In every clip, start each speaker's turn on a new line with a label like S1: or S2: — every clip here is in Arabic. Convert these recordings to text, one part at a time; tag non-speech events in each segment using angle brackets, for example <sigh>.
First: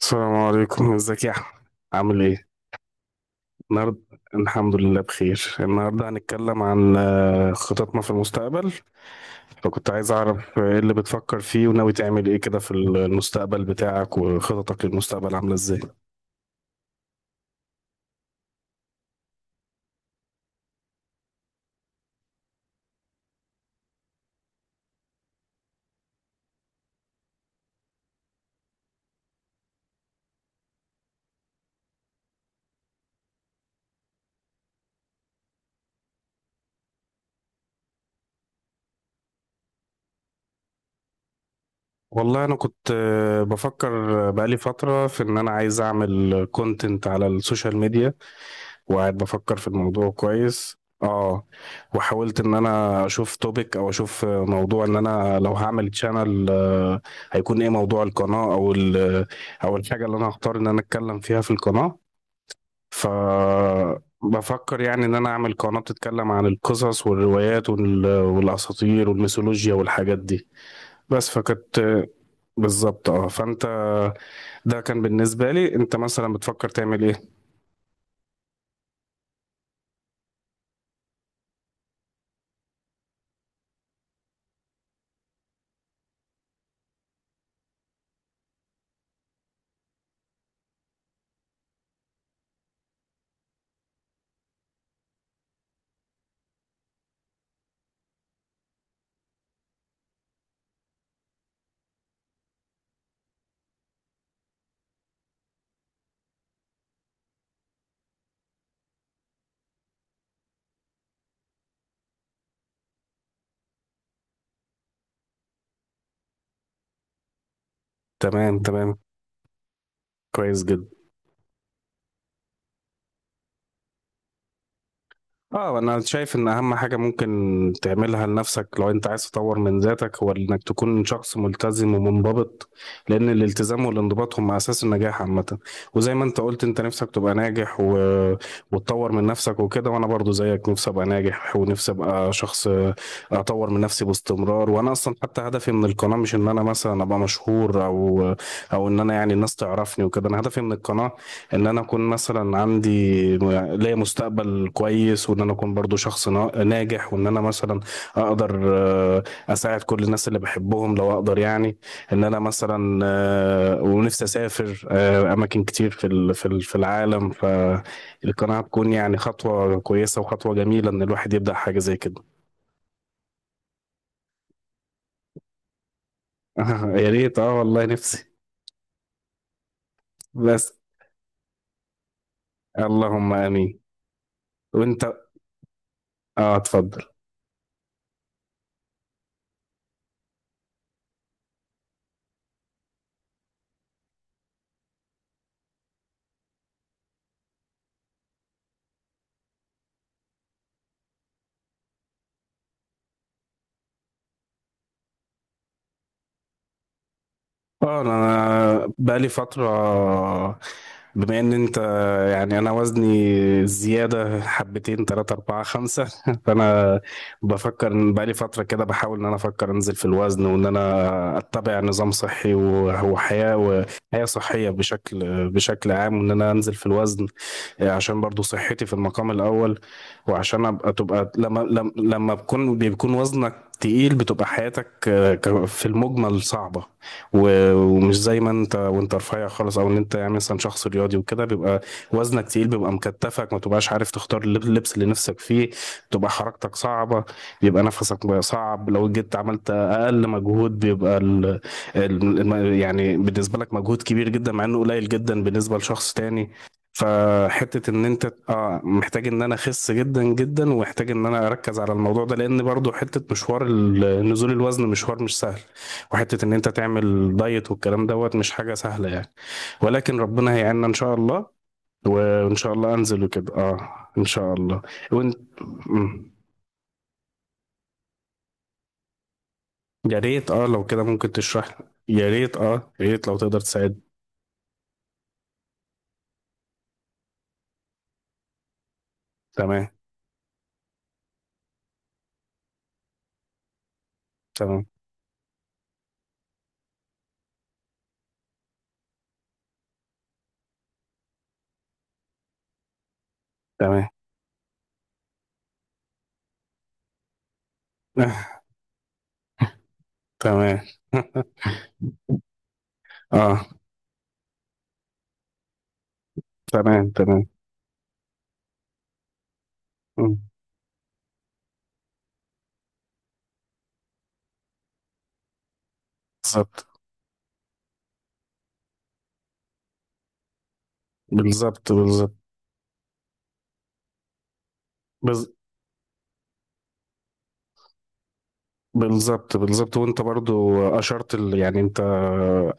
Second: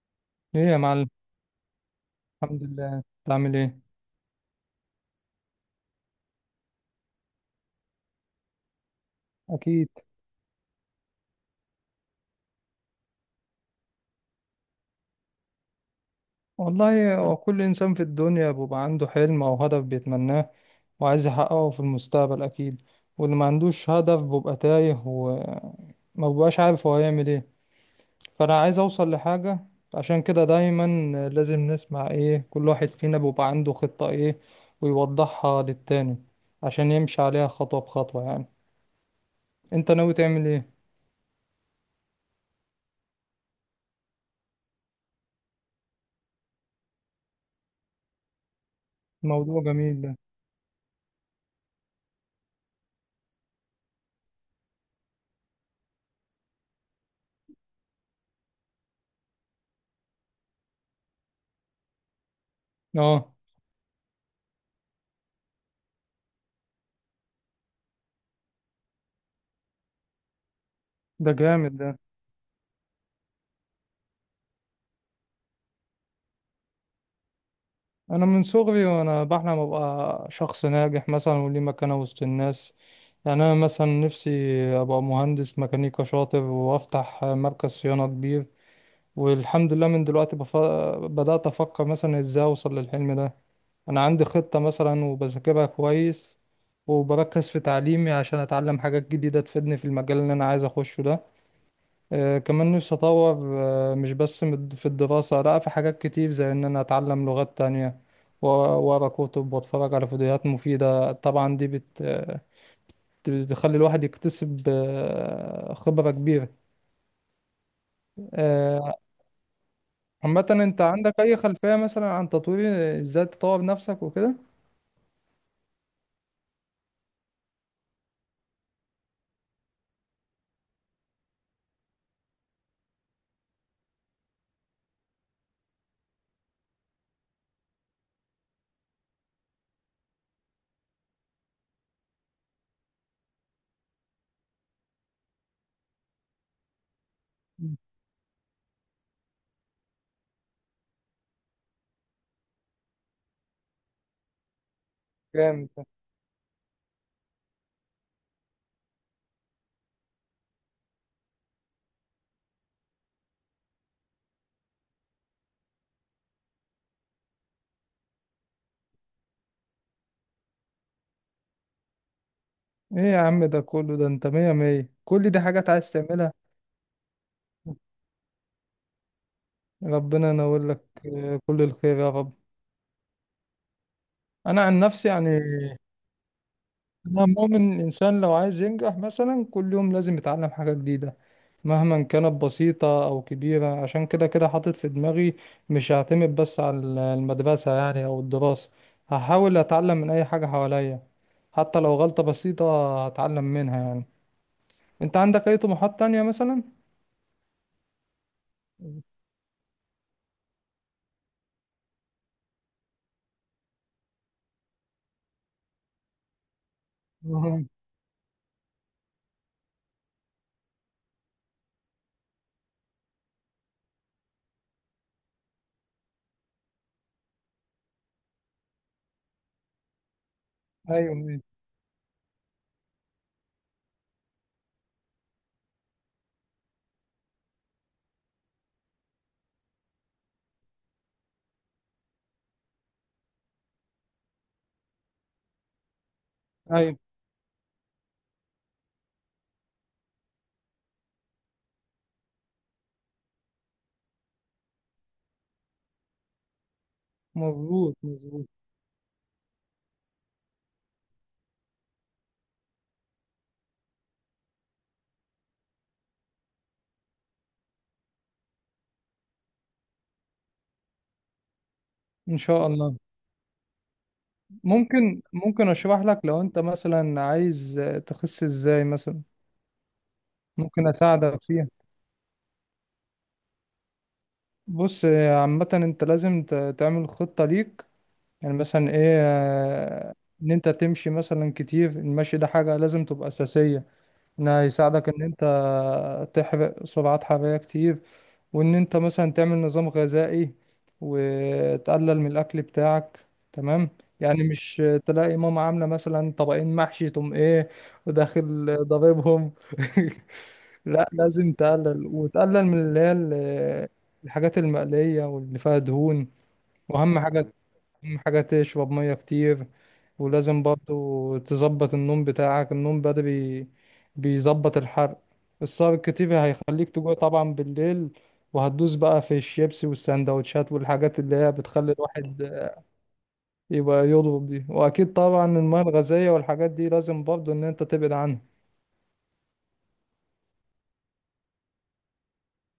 S1: السلام
S2: ايه يا
S1: عليكم <laughs>
S2: معلم.
S1: ازيك يا احمد؟ عامل ايه
S2: الحمد لله، تعمل ايه؟
S1: النهارده؟ الحمد لله بخير. النهارده هنتكلم عن خططنا في المستقبل.
S2: اكيد.
S1: فكنت عايز اعرف ايه اللي بتفكر فيه وناوي تعمل ايه كده في المستقبل بتاعك، وخططك للمستقبل عامله ازاي؟
S2: والله هو كل انسان في الدنيا بيبقى عنده حلم او هدف بيتمناه وعايز يحققه في المستقبل اكيد. واللي ما عندوش هدف بيبقى تايه وما بيبقاش عارف هو هيعمل ايه. فانا عايز اوصل لحاجة، عشان كده دايما لازم نسمع ايه كل واحد فينا بيبقى عنده خطة ايه ويوضحها للتاني عشان يمشي عليها خطوة بخطوة يعني. انت ناوي تعمل ايه؟
S1: والله انا كنت بفكر بقالي فترة في ان انا عايز اعمل كونتنت على السوشيال ميديا، وقاعد بفكر
S2: موضوع
S1: في
S2: جميل
S1: الموضوع
S2: ده.
S1: كويس. اه، وحاولت ان انا اشوف توبيك او اشوف موضوع ان انا لو هعمل تشانل هيكون ايه موضوع القناة، او او الحاجة اللي انا هختار ان انا اتكلم فيها في القناة. ف
S2: اه.
S1: بفكر يعني ان انا اعمل قناة بتتكلم عن القصص والروايات والاساطير والميثولوجيا والحاجات دي. بس
S2: ده جامد ده.
S1: بالظبط. اه، فانت، ده كان بالنسبة لي. انت مثلا بتفكر تعمل ايه؟
S2: انا من صغري وانا بحلم ابقى شخص ناجح مثلا وليه مكانة وسط الناس. يعني انا مثلا نفسي ابقى مهندس ميكانيكا شاطر وافتح مركز صيانة كبير. والحمد لله من دلوقتي بدأت افكر مثلا ازاي اوصل للحلم ده. انا عندي خطة مثلا وبذاكرها كويس وبركز في تعليمي عشان اتعلم حاجات جديدة تفيدني في المجال اللي انا عايز اخشه ده. كمان نفسي أطور، مش بس في الدراسة، لأ، في حاجات كتير زي إن أنا أتعلم لغات تانية وأقرأ كتب وأتفرج على فيديوهات مفيدة. طبعا دي بت آه، بتخلي الواحد يكتسب خبرة كبيرة.
S1: تمام، تمام.
S2: آه، عامة
S1: كويس
S2: أنت
S1: جدا.
S2: عندك أي خلفية مثلا عن تطوير إزاي تطور نفسك وكده؟
S1: اه، انا شايف ان اهم حاجة ممكن تعملها لنفسك لو انت عايز تطور من ذاتك هو انك تكون شخص ملتزم ومنضبط. لان الالتزام والانضباط هم اساس النجاح عامة. وزي ما انت قلت انت نفسك تبقى ناجح وتطور من نفسك وكده. وانا برضو زيك، نفسي ابقى ناجح ونفسي ابقى شخص اطور من نفسي باستمرار. وانا اصلا حتى هدفي من القناة مش ان انا مثلا ابقى مشهور، او ان انا يعني الناس تعرفني وكده. انا هدفي من القناة ان انا اكون مثلا عندي م- ليا مستقبل كويس، وان انا
S2: جامد
S1: اكون
S2: ده.
S1: برضو شخص ناجح، وان انا مثلا اقدر اساعد كل الناس اللي بحبهم لو اقدر يعني. ان انا مثلا، ونفسي اسافر اماكن كتير في العالم. فالقناعة تكون يعني خطوة كويسة وخطوة جميلة ان الواحد يبدأ حاجة زي كده.
S2: إيه يا عم ده كله؟ ده أنت مية مية، كل دي حاجات عايز تعملها.
S1: <laughs> يا ريت، اه والله نفسي.
S2: ربنا ينور
S1: بس.
S2: لك، كل الخير يا رب.
S1: اللهم امين.
S2: أنا عن
S1: وانت،
S2: نفسي يعني،
S1: اه، اتفضل.
S2: أنا مؤمن الإنسان لو عايز ينجح مثلا كل يوم لازم يتعلم حاجة جديدة مهما كانت بسيطة أو كبيرة. عشان كده كده حاطط في دماغي مش هعتمد بس على المدرسة يعني أو الدراسة، هحاول أتعلم من أي حاجة حواليا حتى لو غلطة بسيطة هتعلم منها يعني. أنت عندك أي طموحات تانية مثلا؟
S1: اه، انا
S2: <laughs>
S1: بقالي فترة، بما ان انت، يعني انا وزني زيادة حبتين تلاتة اربعة خمسة <laughs> فانا
S2: أها.
S1: بفكر ان بقالي فترة كده بحاول ان انا افكر انزل في الوزن، وان انا اتبع نظام صحي وحياة صحية بشكل عام، وان انا انزل في الوزن. عشان برضو صحتي في المقام الاول. وعشان ابقى
S2: أيوه
S1: تبقى
S2: أيوه.
S1: لما بيكون وزنك تقيل بتبقى حياتك في المجمل صعبة. ومش زي ما انت، وانت رفيع خالص او ان انت يعني مثلا شخص رياضي وكده، بيبقى وزنك تقيل، بيبقى مكتفك، ما تبقاش عارف تختار اللبس اللي نفسك فيه، بتبقى حركتك
S2: أيوه.
S1: صعبة، بيبقى نفسك بقى صعب. لو جيت عملت اقل مجهود بيبقى يعني بالنسبة لك مجهود كبير جدا، مع انه قليل جدا بالنسبة لشخص تاني. فحتة
S2: مظبوط
S1: ان انت
S2: مظبوط.
S1: اه محتاج ان انا اخس جدا جدا، ومحتاج ان انا اركز على الموضوع ده. لان برضو حتة مشوار نزول الوزن مشوار مش سهل. وحتة ان انت تعمل دايت والكلام دوت مش حاجة سهلة يعني. ولكن ربنا هيعيننا ان شاء الله،
S2: إن
S1: وان
S2: شاء
S1: شاء الله
S2: الله.
S1: انزل وكده، اه. ان شاء الله.
S2: ممكن
S1: وانت.
S2: ممكن أشرح لك
S1: مم.
S2: لو أنت مثلا عايز تخس إزاي مثلا،
S1: يا ريت، اه، لو
S2: ممكن
S1: كده ممكن
S2: أساعدك فيها.
S1: تشرح لي. يا ريت اه، يا ريت لو تقدر تساعد.
S2: بص، عامة انت لازم تعمل خطة ليك. يعني مثلا ايه،
S1: تمام.
S2: ان انت تمشي مثلا كتير، المشي ده حاجة لازم تبقى أساسية، انها
S1: تمام.
S2: يساعدك ان انت تحرق سعرات حرارية كتير. وان انت مثلا تعمل نظام غذائي وتقلل من الاكل بتاعك، تمام؟
S1: تمام.
S2: يعني مش تلاقي ماما عاملة مثلا طبقين محشي تقوم ايه
S1: <laughs>
S2: وداخل ضاربهم. <laughs>
S1: تمام.
S2: لا،
S1: <laughs>
S2: لازم تقلل وتقلل من اللي هي
S1: اه.
S2: الحاجات المقلية واللي فيها دهون.
S1: تمام.
S2: واهم
S1: تمام.
S2: حاجة، أهم حاجة تشرب مية كتير.
S1: مم.
S2: ولازم برضو تظبط النوم بتاعك، النوم بدري بيظبط الحرق. السهر الكتير
S1: بالظبط
S2: هيخليك تجوع طبعا بالليل وهتدوس بقى في الشيبسي والسندوتشات والحاجات اللي هي
S1: بالظبط.
S2: بتخلي
S1: بالظبط.
S2: الواحد يبقى يضرب دي. وأكيد طبعا
S1: بز-
S2: المياه الغازية والحاجات دي لازم برضو إن أنت تبعد عنها.
S1: بالظبط. بالظبط. وانت برضو اشرت يعني انت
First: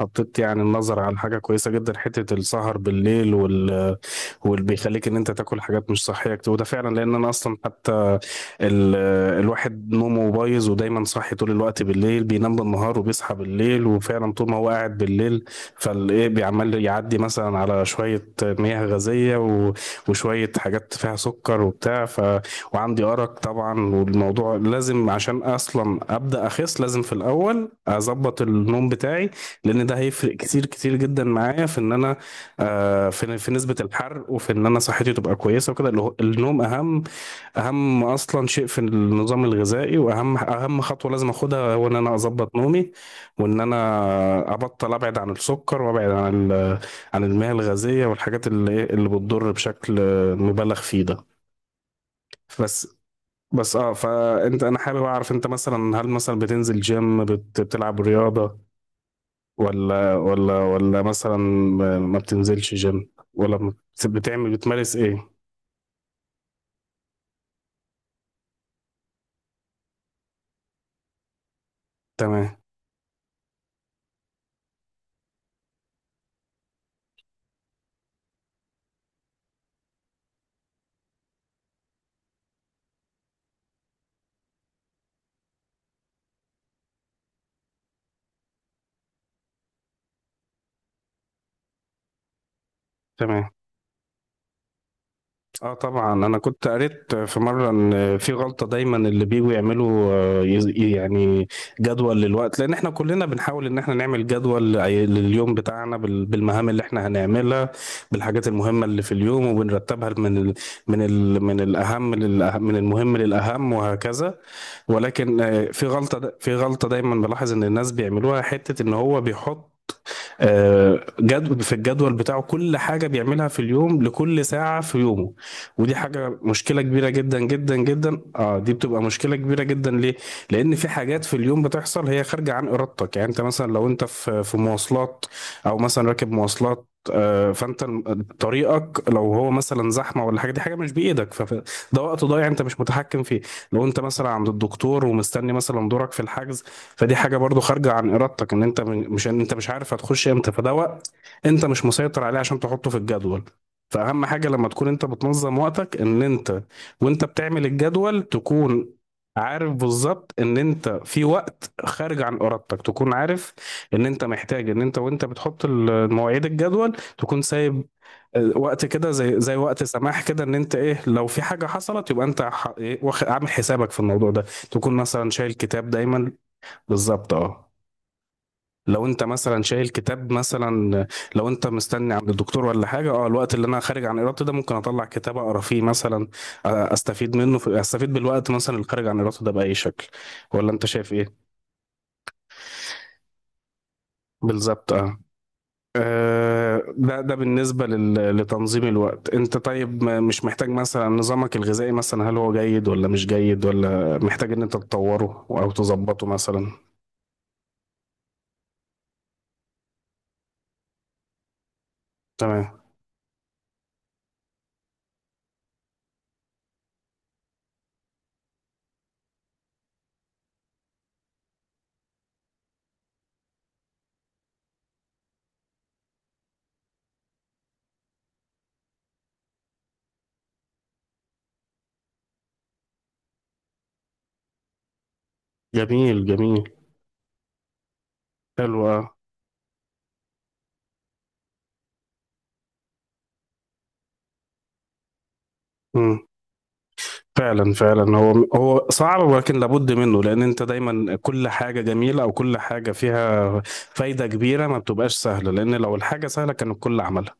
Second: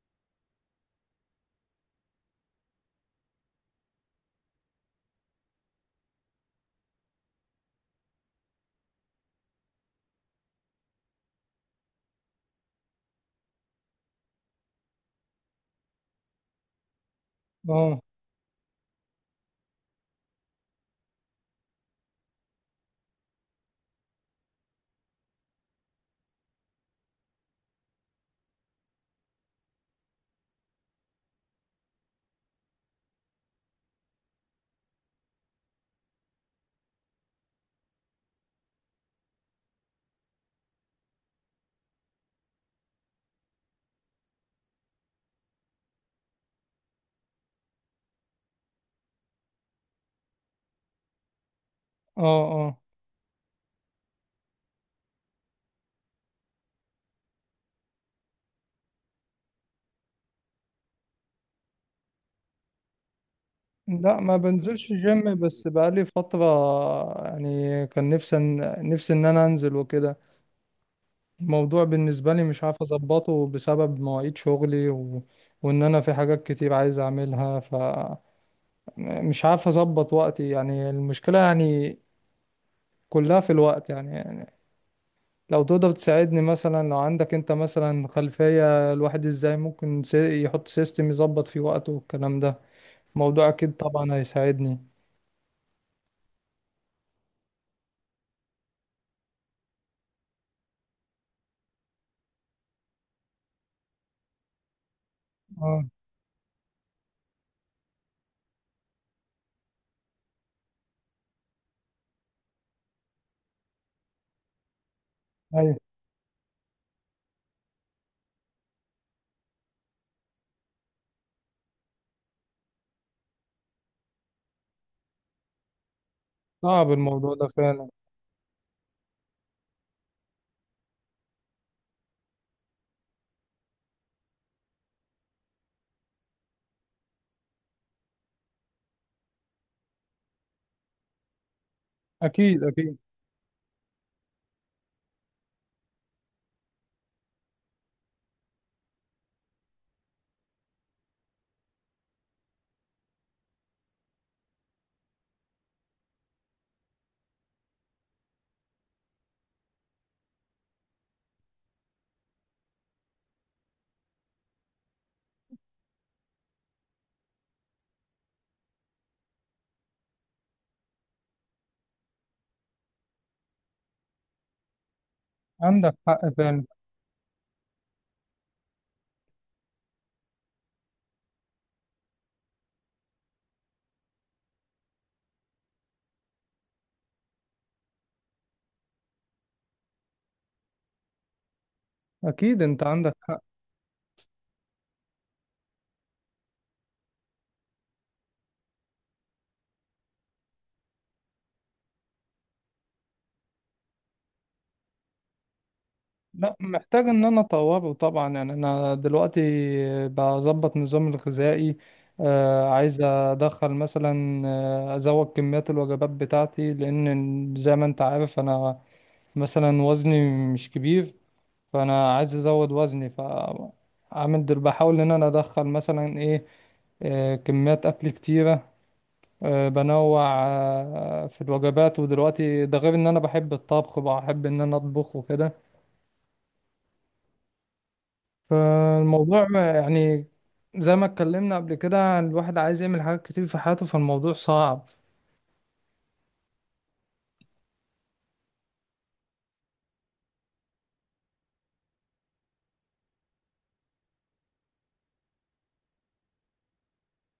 S1: حطيت يعني النظر على حاجه كويسه جدا، حته السهر بالليل واللي بيخليك ان انت تاكل حاجات مش صحيه كتير. وده فعلا، لان انا اصلا حتى ال... الواحد نومه بايظ ودايما صاحي طول الوقت بالليل، بينام بالنهار وبيصحى بالليل. وفعلا طول ما هو قاعد بالليل فالايه بيعمل، يعدي مثلا على
S2: اه
S1: شويه مياه غازيه وشويه حاجات فيها سكر وبتاع. وعندي أرق طبعا، والموضوع لازم، عشان أصلا أبدأ أخس لازم في الأول أظبط النوم بتاعي. لأن ده هيفرق كتير كتير جدا معايا في إن أنا في نسبة الحرق، وفي إن أنا صحتي تبقى كويسة وكده. اللي النوم أهم أصلا شيء في النظام الغذائي. وأهم خطوة لازم أخدها هو إن أنا أظبط نومي، وإن أنا أبطل أبعد عن السكر وأبعد عن عن المياه الغازية والحاجات، اللي بتضر بشكل مبالغ فيه ده.
S2: اه. اه.
S1: بس. بس اه، فانت انا حابب اعرف انت مثلا، هل مثلا بتنزل جيم، بتلعب رياضة، ولا مثلا ما بتنزلش جيم، ولا بت-
S2: لا، ما
S1: بتعمل
S2: بنزلش
S1: بتمارس ايه؟
S2: جيم. بس بقالي فترة يعني كان نفسي، نفسي إن أنا أنزل وكده. الموضوع بالنسبة لي
S1: تمام.
S2: مش عارف أظبطه بسبب مواعيد شغلي و... وإن أنا في حاجات كتير عايز أعملها، فمش عارف أظبط وقتي يعني. المشكلة يعني كلها في الوقت يعني, يعني لو تقدر تساعدني مثلا، لو عندك أنت مثلا خلفية الواحد إزاي ممكن يحط سيستم يظبط فيه وقته والكلام ده، الموضوع
S1: تمام.
S2: أكيد طبعا هيساعدني.
S1: اه طبعا، انا كنت قريت في مره ان في غلطه دايما اللي بيجوا يعملوا، يعني جدول للوقت. لان احنا كلنا بنحاول ان احنا نعمل جدول لليوم
S2: اه.
S1: بتاعنا بالمهام اللي احنا هنعملها، بالحاجات المهمه اللي في اليوم، وبنرتبها من ال من ال من الاهم للأه- من المهم للاهم، وهكذا. ولكن
S2: أيوة.
S1: في غلطه دايما بلاحظ ان الناس بيعملوها، حته ان هو بيحط جد في الجدول بتاعه كل حاجة بيعملها في اليوم، لكل ساعة في يومه. ودي حاجة، مشكلة
S2: صعب
S1: كبيرة
S2: الموضوع
S1: جدا
S2: ده
S1: جدا
S2: فعلا.
S1: جدا. اه، دي بتبقى مشكلة كبيرة جدا. ليه؟ لأن في حاجات في اليوم بتحصل هي خارجة عن إرادتك. يعني أنت مثلا لو أنت في مواصلات أو مثلا راكب مواصلات، فانت طريقك لو هو مثلا زحمه ولا حاجه، دي حاجه مش بايدك، فده وقت ضايع انت
S2: أكيد
S1: مش
S2: أكيد.
S1: متحكم فيه. لو انت مثلا عند الدكتور ومستني مثلا دورك في الحجز، فدي حاجه برضو خارجه عن ارادتك. ان انت مش، ان انت مش عارف هتخش امتى، فده وقت انت مش مسيطر عليه عشان تحطه في الجدول. فاهم حاجه، لما تكون انت بتنظم وقتك، ان انت وانت بتعمل الجدول تكون عارف بالظبط ان انت في وقت خارج عن ارادتك. تكون عارف ان انت محتاج ان انت وانت بتحط المواعيد الجدول تكون سايب وقت كده، زي وقت سماح كده، ان انت ايه لو في حاجه حصلت يبقى انت عامل حسابك في الموضوع ده. تكون مثلا شايل كتاب
S2: عندك حق
S1: دايما.
S2: فعلا.
S1: بالظبط، اه. لو انت مثلا شايل كتاب مثلا، لو انت مستني عند الدكتور ولا حاجه، اه، الوقت اللي انا خارج عن ارادتي ده، ممكن اطلع كتاب اقرا فيه مثلا. استفيد منه، في استفيد بالوقت مثلا اللي خارج عن ارادته ده باي شكل. ولا انت شايف ايه؟
S2: أكيد أنت عندك حق.
S1: بالظبط، اه. ده بالنسبه لتنظيم الوقت. انت طيب مش محتاج مثلا، نظامك الغذائي مثلا هل هو جيد ولا مش جيد، ولا محتاج ان انت تطوره او تظبطه
S2: لا،
S1: مثلا؟
S2: محتاج ان انا اطوره طبعا. يعني انا دلوقتي بظبط نظامي الغذائي،
S1: تمام.
S2: عايز ادخل مثلا، ازود كميات الوجبات بتاعتي لان زي ما انت عارف انا مثلا وزني مش كبير، فانا عايز ازود وزني. فعامل دل بحاول ان انا ادخل مثلا ايه، كميات اكل كتيره، بنوع في الوجبات. ودلوقتي ده غير ان انا بحب الطبخ، بحب ان انا اطبخ وكده.
S1: جميل، جميل. حلو.
S2: فالموضوع يعني زي ما اتكلمنا قبل كده الواحد عايز يعمل حاجات كتير في حياته، فالموضوع صعب.
S1: اه، فعلا فعلا، هو صعب، ولكن لابد منه. لان انت دايما كل حاجه جميله، او كل حاجه فيها فايده كبيره، ما بتبقاش سهله. لان لو الحاجه سهله كان الكل عملها.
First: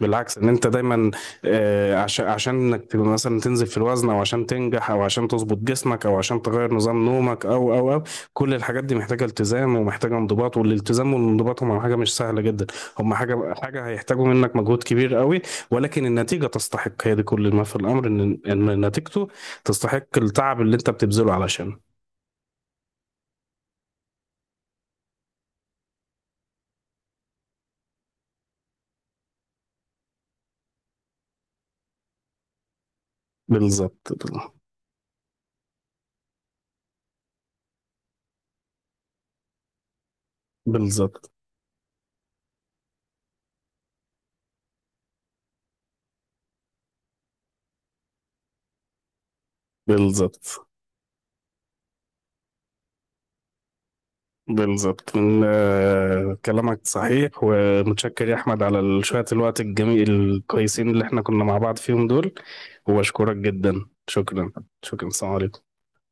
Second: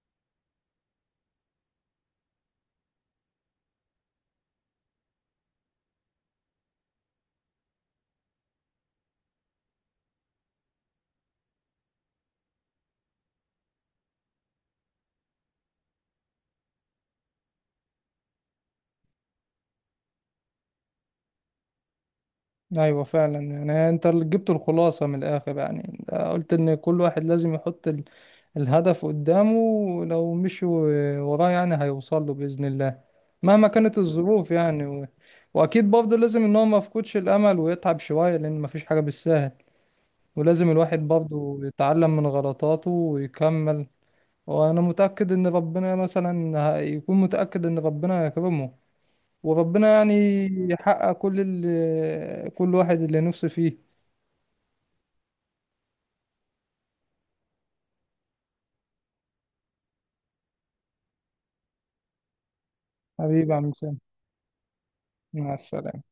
S1: بالعكس، ان انت دايما، عشان انك تبقى مثلا تنزل في الوزن، او عشان تنجح، او عشان تظبط جسمك، او عشان تغير نظام نومك، او، كل الحاجات دي محتاجه التزام ومحتاجه انضباط. والالتزام والانضباط هم حاجه مش سهله جدا. هم حاجه، هيحتاجوا منك مجهود كبير قوي. ولكن النتيجه تستحق. هي دي كل ما في الامر، ان نتيجته تستحق التعب اللي انت بتبذله علشان.
S2: ايوه فعلا، يعني انت اللي جبت الخلاصة من الاخر يعني، قلت ان كل واحد لازم يحط الهدف قدامه، لو مشي وراه يعني هيوصل له بإذن الله مهما كانت
S1: بالظبط.
S2: الظروف يعني و... واكيد برضه لازم ان هو ما يفقدش الامل ويتعب شوية لان مفيش حاجة بالسهل، ولازم الواحد
S1: بالظبط.
S2: برضه يتعلم من غلطاته ويكمل. وانا متاكد ان ربنا مثلا يكون، متاكد ان ربنا يكرمه وربنا يعني
S1: بالظبط.
S2: يحقق كل ال... كل واحد اللي نفسه فيه.
S1: بالظبط. من كلامك صحيح. ومتشكر يا احمد على شوية الوقت الجميل الكويسين اللي احنا كنا مع بعض فيهم دول. وبشكرك
S2: حبيبي يا عم
S1: جدا.
S2: سام.
S1: شكرا. شكرا. السلام
S2: مع
S1: عليكم.
S2: السلامه.